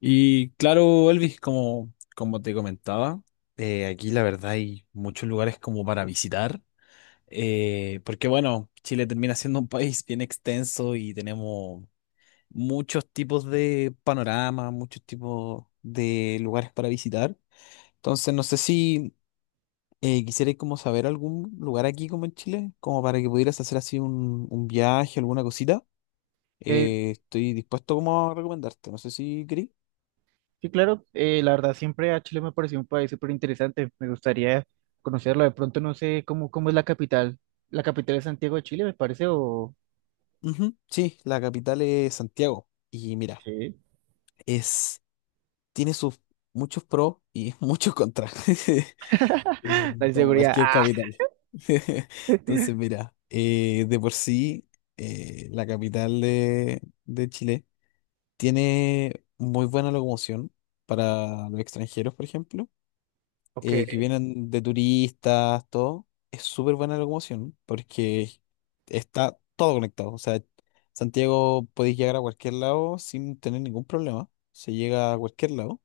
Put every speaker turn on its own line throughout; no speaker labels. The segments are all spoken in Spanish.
Y claro, Elvis, como te comentaba, aquí la verdad hay muchos lugares como para visitar, porque bueno, Chile termina siendo un país bien extenso y tenemos muchos tipos de panoramas, muchos tipos de lugares para visitar. Entonces, no sé si quisierais como saber algún lugar aquí como en Chile, como para que pudieras hacer así un viaje, alguna cosita.
Eh,
Estoy dispuesto como a recomendarte, no sé si queréis.
sí, claro, la verdad siempre a Chile me pareció un país súper interesante, me gustaría conocerlo. De pronto no sé cómo es la capital. La capital es Santiago de Chile, me parece, o
Ujú, sí, la capital es Santiago. Y mira,
sí.
es, tiene sus muchos pros y muchos contras,
La
como
inseguridad,
cualquier
ah,
capital. Entonces, mira, de por sí, la capital de Chile tiene muy buena locomoción para los extranjeros, por ejemplo,
ok,
que vienen de turistas, todo, es súper buena la locomoción porque está todo conectado. O sea, Santiago podéis llegar a cualquier lado sin tener ningún problema. Se llega a cualquier lado.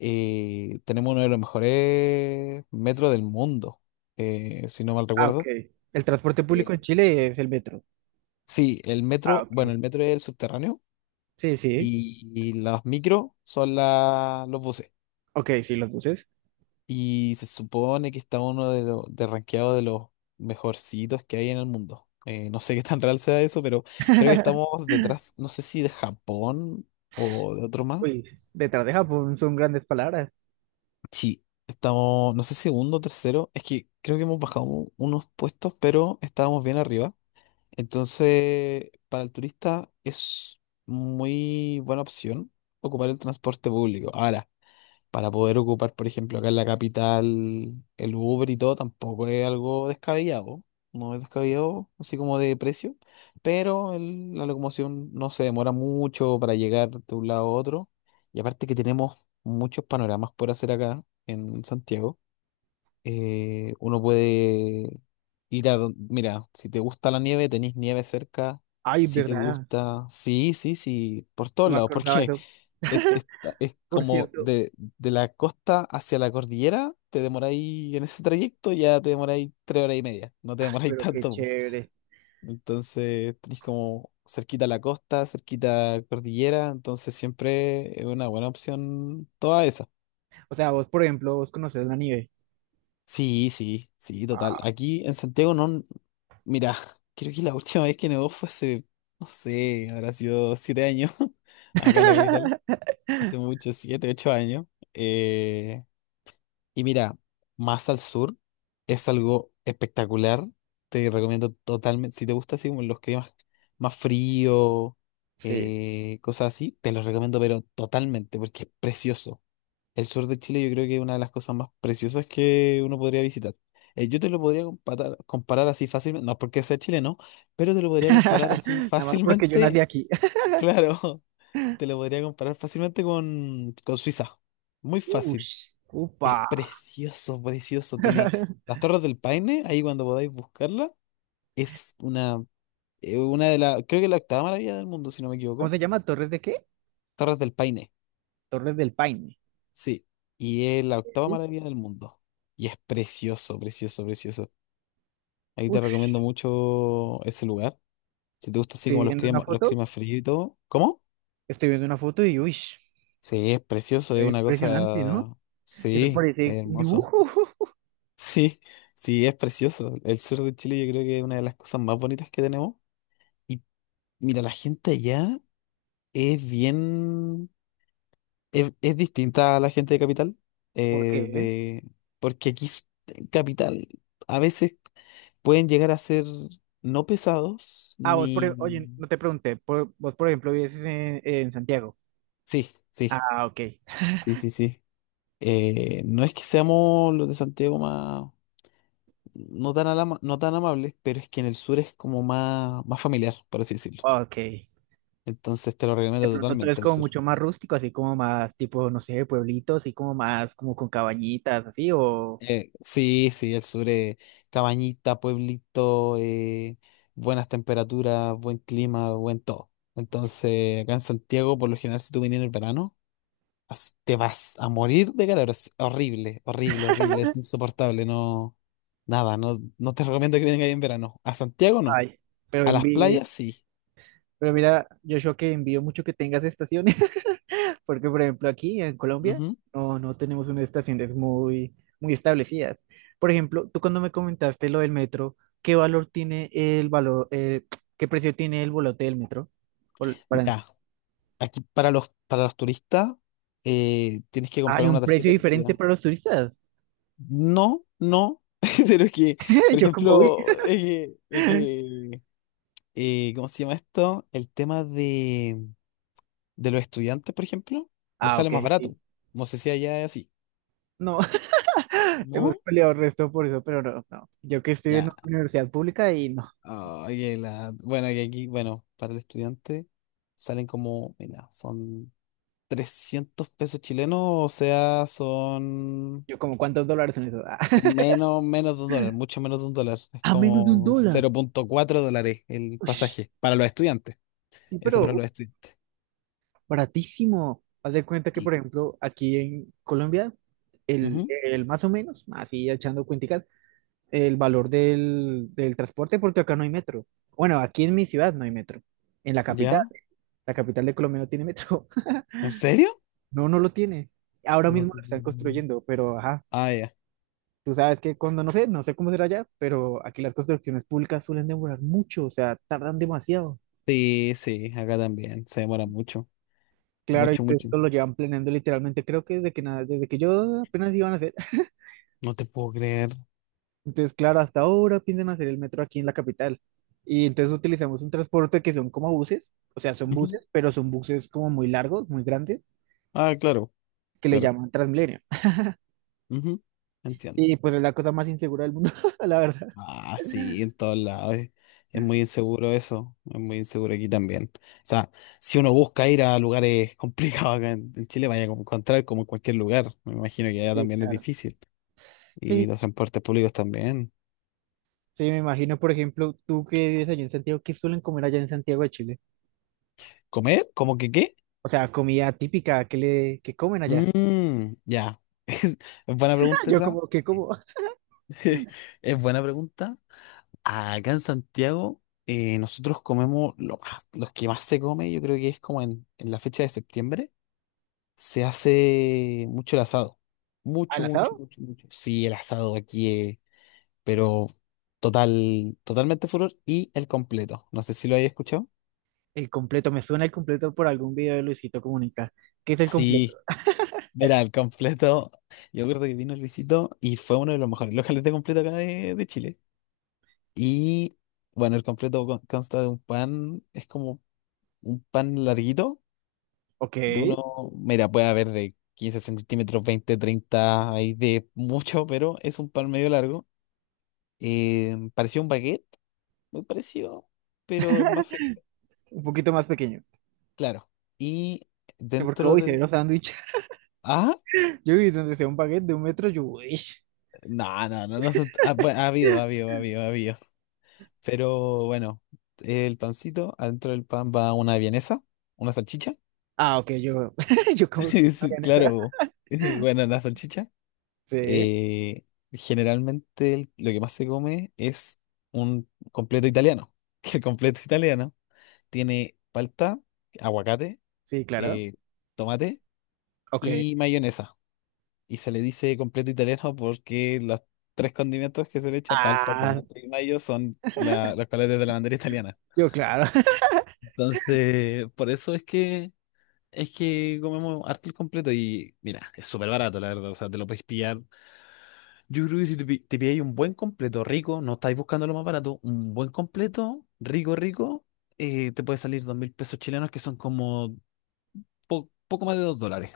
Tenemos uno de los mejores metros del mundo, si no mal
ah, ok,
recuerdo.
el transporte público
Eh,
en Chile es el metro,
sí, el
ah,
metro, bueno,
ok,
el metro es el subterráneo
sí, sí,
y las micro son los buses.
ok, sí, los buses.
Y se supone que está uno de los de rankeado de los mejorcitos que hay en el mundo. No sé qué tan real sea eso, pero creo que estamos detrás, no sé si de Japón o de otro más.
Uy, detrás de Japón son grandes palabras.
Sí, estamos, no sé, si segundo, tercero. Es que creo que hemos bajado unos puestos, pero estábamos bien arriba. Entonces, para el turista es muy buena opción ocupar el transporte público. Ahora, para poder ocupar, por ejemplo, acá en la capital, el Uber y todo, tampoco es algo descabellado. No es descabellado, así como de precio, pero la locomoción no se demora mucho para llegar de un lado a otro. Y aparte que tenemos muchos panoramas por hacer acá en Santiago. Uno puede ir a don- Mira, si te gusta la nieve, tenés nieve cerca.
Ay,
Si te
verdad,
gusta. Sí, sí, sí, por todos
no me
lados,
acordaba
porque
de eso,
es
por
como
cierto,
de, la costa hacia la cordillera, te demoráis en ese trayecto, ya te demoráis 3 horas y media, no te demoráis
pero qué
tanto, po.
chévere.
Entonces tenéis como cerquita la costa, cerquita cordillera, entonces siempre es una buena opción toda esa.
O sea, vos conoces la nieve,
Sí, sí, sí, total.
ah,
Aquí en Santiago no, mira, creo que la última vez que nevó fue hace, no sé, habrá sido 7 años acá en la capital, hace mucho, 7, 8 años. Eh, Y mira, más al sur es algo espectacular. Te recomiendo totalmente, si te gusta así como los climas más frío,
sí.
cosas así, te los recomiendo, pero totalmente, porque es precioso. El sur de Chile yo creo que es una de las cosas más preciosas que uno podría visitar. Yo te lo podría comparar así fácilmente, no es porque sea chileno, pero te lo podría comparar así
Nada más porque yo nací
fácilmente,
aquí.
claro, te lo podría comparar fácilmente con Suiza. Muy fácil.
Ush,
Es
upa.
precioso, precioso. Tiene las Torres del Paine, ahí cuando podáis buscarla. Es una de las, creo que la octava maravilla del mundo, si no me
¿Cómo
equivoco.
se llama? ¿Torres de qué?
Torres del Paine,
Torres del Paine.
sí. Y es la octava
¿Sí?
maravilla del mundo. Y es precioso, precioso, precioso. Ahí te
Ush,
recomiendo mucho ese lugar. Si te gusta así
estoy
como
viendo una
los
foto.
climas fríos y todo. ¿Cómo?
Estoy viendo una foto y uy,
Sí, es precioso, es una
impresionante, ¿no?
cosa.
Eso
Sí, es
parece un
hermoso.
dibujo.
Sí, sí, es precioso. El sur de Chile yo creo que es una de las cosas más bonitas que tenemos. Mira, la gente allá es bien, es distinta a la gente de capital,
¿Por
eh,
qué?
de, porque aquí en capital a veces pueden llegar a ser no pesados,
Ah, vos, oye,
ni...
no te pregunté. Vos, por ejemplo, vives en Santiago.
Sí, sí,
Ah, ok.
sí, sí, sí. No es que seamos los de Santiago más, no tan amables, pero es que en el sur es como más familiar, por así decirlo.
Ok.
Entonces te lo
De
recomiendo
pronto tú eres
totalmente el
como
sur.
mucho más rústico, así como más tipo, no sé, pueblitos, así como más como con cabañitas, así o...
Sí, sí, el sur es cabañita, pueblito, buenas temperaturas, buen clima, buen todo. Entonces, acá en Santiago, por lo general, si tú vienes en el verano, te vas a morir de calor. Es horrible, horrible, horrible, es insoportable. No, nada, no, no te recomiendo que vengas ahí en verano. A Santiago no,
Ay, pero
a
en
las
Vir-
playas sí.
pero mira, Joshua, que envío mucho que tengas estaciones, porque por ejemplo aquí en Colombia
Ujú.
no tenemos unas estaciones muy establecidas. Por ejemplo, tú cuando me comentaste lo del metro, ¿qué valor tiene el valor, eh, ¿qué precio tiene el boleto del metro? Bol- para-
Mira, aquí para los turistas, tienes que comprar
¿Hay un
una
precio
tarjeta que se
diferente
llama.
para los turistas?
No, no, pero es que, por
Yo como, uy.
ejemplo, ¿cómo se llama esto? El tema de los estudiantes, por ejemplo, les
Ah,
sale
ok,
más
sí.
barato. No sé si allá es así.
No, hemos
¿No?
peleado el resto por eso, pero no, no. Yo que estoy en
Ya.
una universidad pública y no.
Ay, bueno, que aquí, bueno, para el estudiante salen como, mira, son 300 pesos chilenos, o sea, son
Yo como, ¿cuántos dólares son eso?
con menos, menos de un dólar, mucho menos de un dólar. Es
A menos de un
como
dólar.
0,4 dólares el
Ush,
pasaje para los estudiantes.
sí,
Eso para
pero
los estudiantes.
baratísimo. Haz de cuenta que, por
Sí.
ejemplo, aquí en Colombia,
Ujú,
el más o menos, así echando cuenticas, el valor del transporte, porque acá no hay metro. Bueno, aquí en mi ciudad no hay metro. En
¿ya?
la capital de Colombia no tiene metro.
¿En serio?
No, no lo tiene. Ahora
No,
mismo lo están construyendo, pero ajá,
Ah, ya.
tú sabes que cuando no sé cómo será allá, pero aquí las construcciones públicas suelen demorar mucho, o sea, tardan demasiado.
Sí, sí, acá también. Se demora mucho.
Claro, y
Mucho, mucho.
esto lo llevan planeando literalmente, creo que desde que nada, desde que yo apenas iban a hacer.
No te puedo creer.
Entonces, claro, hasta ahora piensan hacer el metro aquí en la capital. Y entonces utilizamos un transporte que son como buses, o sea, son
Ujú.
buses, pero son buses como muy largos, muy grandes,
Ah, claro,
que le
claro.
llaman Transmilenio.
Ujú, entiendo.
Y pues es la cosa más insegura del mundo, la verdad.
Ah, sí, en todos lados. Es muy inseguro eso. Es muy inseguro aquí también. O sea, si uno busca ir a lugares complicados acá en Chile, vaya a encontrar como en cualquier lugar. Me imagino que allá
Sí,
también es
claro.
difícil. Y
Sí,
los transportes públicos también.
sí, me imagino, por ejemplo, tú que vives allá en Santiago, ¿qué suelen comer allá en Santiago de Chile?
¿Comer? ¿Cómo que qué?
O sea, comida típica, ¿qué comen allá?
Mm, ya. Es buena
Ah,
pregunta
yo
esa.
como, ¿qué como?
Ok. Es buena pregunta. Acá en Santiago, nosotros comemos lo más, los que más se come, yo creo que es como en la fecha de septiembre, se hace mucho el asado. Mucho,
¿Al
mucho,
asado?
mucho, mucho. Sí, el asado aquí es, pero total, totalmente furor. Y el completo. No sé si lo hayas escuchado.
El completo, me suena el completo por algún video de Luisito Comunica. ¿Qué es el completo?
Sí, mira, el completo. Yo recuerdo que vino Luisito y fue uno de los mejores los de completo acá de Chile. Y bueno, el completo consta de un pan, es como un pan larguito,
Ok,
de uno, mira, puede haber de 15 centímetros, 20, 30 hay de mucho, pero es un pan medio largo. Pareció un baguette, muy parecido, pero es más finito,
un poquito más pequeño.
claro. Y
Yo porque
dentro
hoy se ve
del.
los sándwiches.
Ah,
Yo vi donde sea un baguette de un metro, yo, uy.
no, no, no, no, ah, bueno, ha habido. Pero bueno, el pancito, adentro del pan va una vienesa, una salchicha.
Ah, ok, yo, yo como que no
Sí,
harían esa.
claro. Bueno, la salchicha.
Sí,
eh, Generalmente lo que más se come es un completo italiano. Que el completo italiano tiene palta, aguacate,
sí, claro.
eh, tomate
Ok.
y mayonesa. Y se le dice completo italiano porque los tres condimentos que se le echa, palta,
Ah,
tomate y mayo, son los colores de la bandera italiana.
yo, claro.
Entonces, por eso es que comemos harto el completo y mira, es súper barato, la verdad. O sea, te lo puedes pillar. Yo creo que si te pilláis un buen completo rico, no estáis buscando lo más barato, un buen completo rico, rico, te puede salir 2000 pesos chilenos que son como poco más de 2 dólares.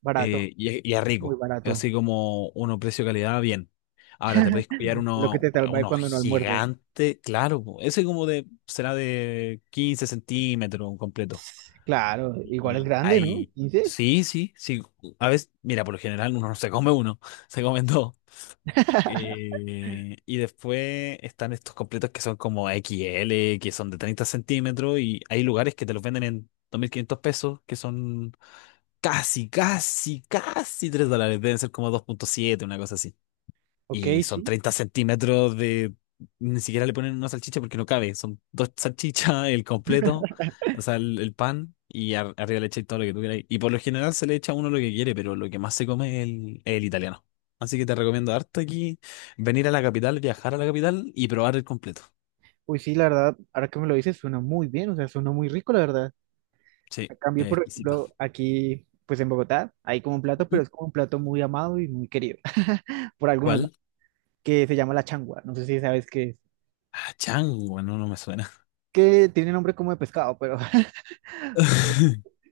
Barato,
Y es
muy
rico, es
barato.
así como uno precio-calidad bien. Ahora te podéis pillar
Lo que
uno,
te salva es
uno
cuando no almuerzas.
gigante, claro, po, ese como de, será de 15 centímetros un completo.
Claro, igual es
Y
grande, ¿no?
ahí,
15.
sí, sí, sí, a veces, mira, por lo general uno no se come uno, se comen dos. Y después están estos completos que son como XL que son de 30 centímetros, y hay lugares que te los venden en 2500 pesos, que son casi, casi, casi 3 dólares, deben ser como 2,7, una cosa así.
Ok,
Y son
sí.
30 centímetros de. Ni siquiera le ponen una salchicha porque no cabe. Son dos salchichas, el completo, o sea, el pan y arriba le echáis todo lo que tú queráis. Y por lo general se le echa a uno lo que quiere, pero lo que más se come es el italiano. Así que te recomiendo harto aquí venir a la capital, viajar a la capital y probar el completo.
Uy, sí, la verdad, ahora que me lo dices, suena muy bien, o sea, suena muy rico, la verdad.
Sí,
A cambio,
es
por
exquisito.
ejemplo, aquí, pues en Bogotá, hay como un plato, pero
Ujú.
es como un plato muy amado y muy querido, por algunos, ¿no?,
¿Cuál?
que se llama la changua. No sé si sabes qué es.
Ah, chango, no, no me suena.
Que tiene nombre como de pescado, pero,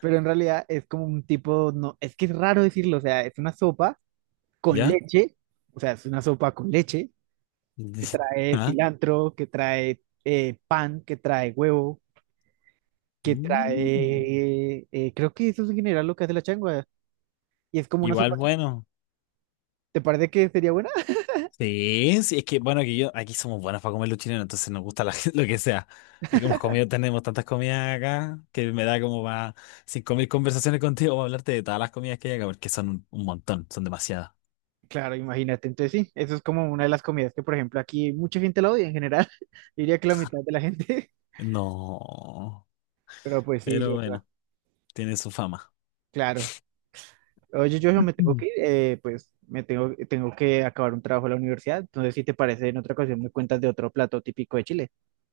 pero en realidad es como un tipo, no, es que es raro decirlo, o sea, es una sopa con
¿Ya?
leche, o sea, es una sopa con leche que trae
¿Ah?
cilantro, que trae pan, que trae huevo,
Mm.
creo que eso es en general lo que hace la changua. Y es como una
Igual
sopa,
bueno.
¿te parece que sería buena?
Sí, sí, es que bueno, que yo, aquí somos buenos para comer los chilenos, entonces nos gusta lo que sea. Es que hemos comido, tenemos tantas comidas acá que me da como para 5000 conversaciones contigo para hablarte de todas las comidas que hay acá, porque son un montón, son demasiadas.
Claro, imagínate, entonces sí, eso es como una de las comidas que, por ejemplo, aquí mucha gente la odia en general, diría que la mitad de la gente,
No,
pero pues sí,
pero
Joshua,
bueno, tiene su fama.
claro. Oye, yo me tengo
Mm.
que ir, pues tengo que acabar un trabajo en la universidad. Entonces, si te parece, en otra ocasión me cuentas de otro plato típico de Chile.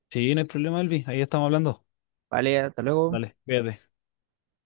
Sí, no hay problema, Elvi, ahí estamos hablando.
Vale, hasta luego.
Dale, cuídate.